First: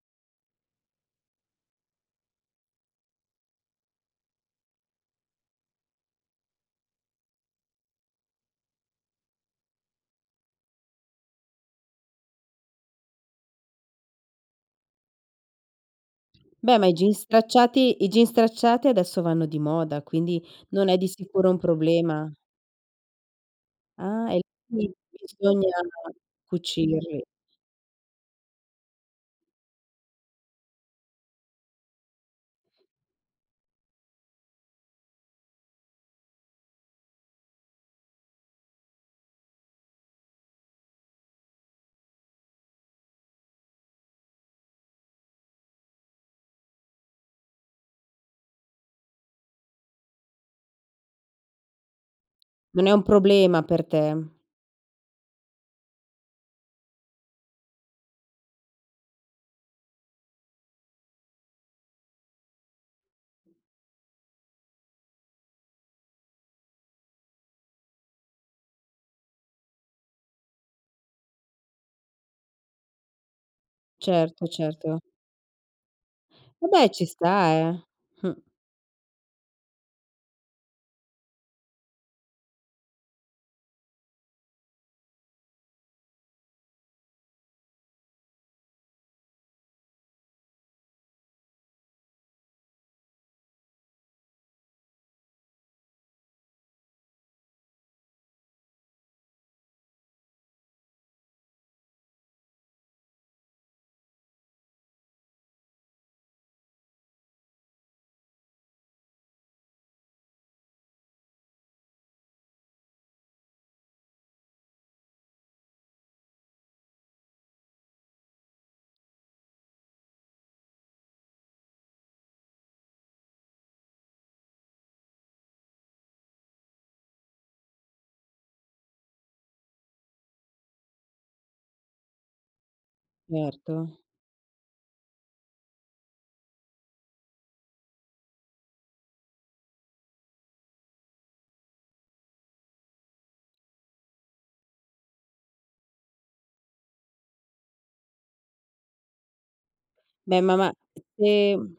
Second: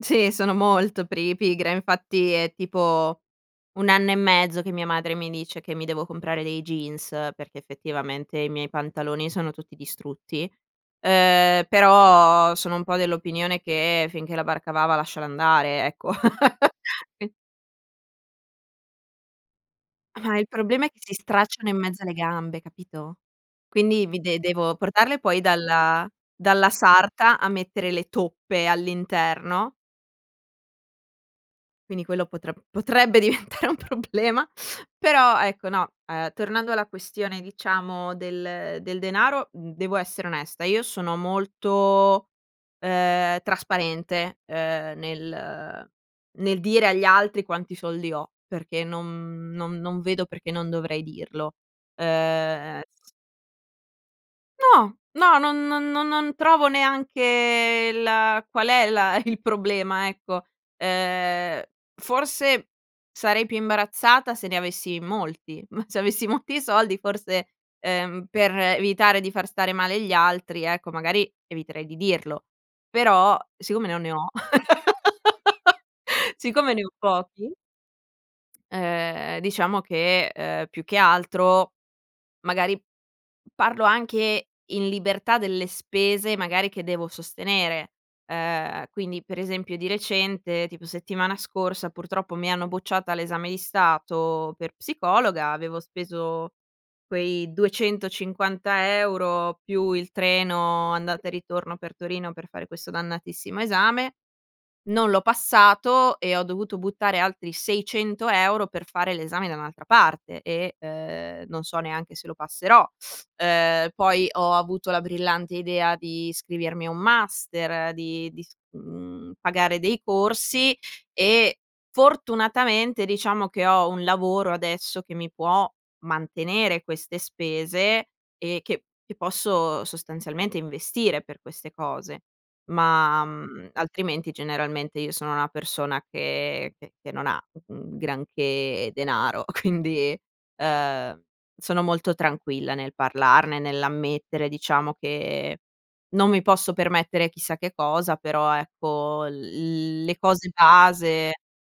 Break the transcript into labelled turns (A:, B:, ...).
A: Sì, sono molto pri pigra, infatti è tipo 1 anno e mezzo che mia madre mi dice che mi devo comprare dei jeans, perché effettivamente i miei pantaloni sono tutti distrutti, ehm, però sono un po' dell'opinione che: finché la barca va va a lasciare andare, ecco.
B: Beh, ma i jeans
A: E
B: stracciati i jeans stracciati adesso vanno di moda,
A: Ma
B: quindi
A: il problema
B: non
A: è
B: è
A: che
B: di
A: si
B: sicuro un
A: stracciano in mezzo alle
B: problema.
A: gambe, capito. Quindi vi
B: Ah,
A: de
B: e
A: devo
B: quindi
A: portarle poi
B: bisogna
A: dalla dalla
B: cucirli.
A: sarta a mettere le toppe all'interno. Quindi quello potre potrebbe diventare un problema; però ecco, no, ehm, tornando alla questione diciamo del del denaro, mhmm, devo essere onesta, io sono molto, ehm, trasparente, ehm, nel nel dire agli altri quanti soldi ho, perché non non non vedo perché non dovrei dirlo. Uhm,
B: Non è un
A: s
B: problema per te.
A: No, no, non non non non trovo neanche la qual è la il problema ecco. Uhm, forse sarei più imbarazzata se ne avessi molti, ma se avessi molti soldi forse, ehm, per evitare di far stare male gli altri ecco, magari eviterei di dirlo. Però siccome non ne ho.
B: Certo, certo.
A: Siccome ne
B: Vabbè
A: ho
B: ci sta,
A: pochi
B: eh.
A: Ehm, diciamo che, ehm, più che altro, magari parlo anche in libertà delle spese magari che devo sostenere. Ehm, quindi per esempio di recente, tipo settimana scorsa purtroppo mi hanno bocciata all'esame di stato per psicologa, avevo speso quei 250 euro, più il treno andata e ritorno per Torino per fare questo dannatissimo esame. Non l'ho passato e ho dovuto buttare altri 600 euro per fare l'esame da un'altra parte e, ehm, non so neanche se lo passerò. Uhm, poi ho avuto la brillante idea di iscrivermi a un master, di di s mhmm, pagare dei corsi, e fortunatamente, diciamo, che ho un lavoro adesso che mi può mantenere queste spese, e che che posso sostanzialmente investire per queste cose. Ma, mhmm,
B: Erto.
A: altrimenti generalmente io sono una persona che che che non ha un granché denaro, quindi, uhm, sono molto tranquilla nel parlarne, nell'ammettere diciamo che non mi posso permettere chissà che cosa, però ecco l le
B: Beh,
A: cose
B: ma ma se,
A: base.
B: mhmm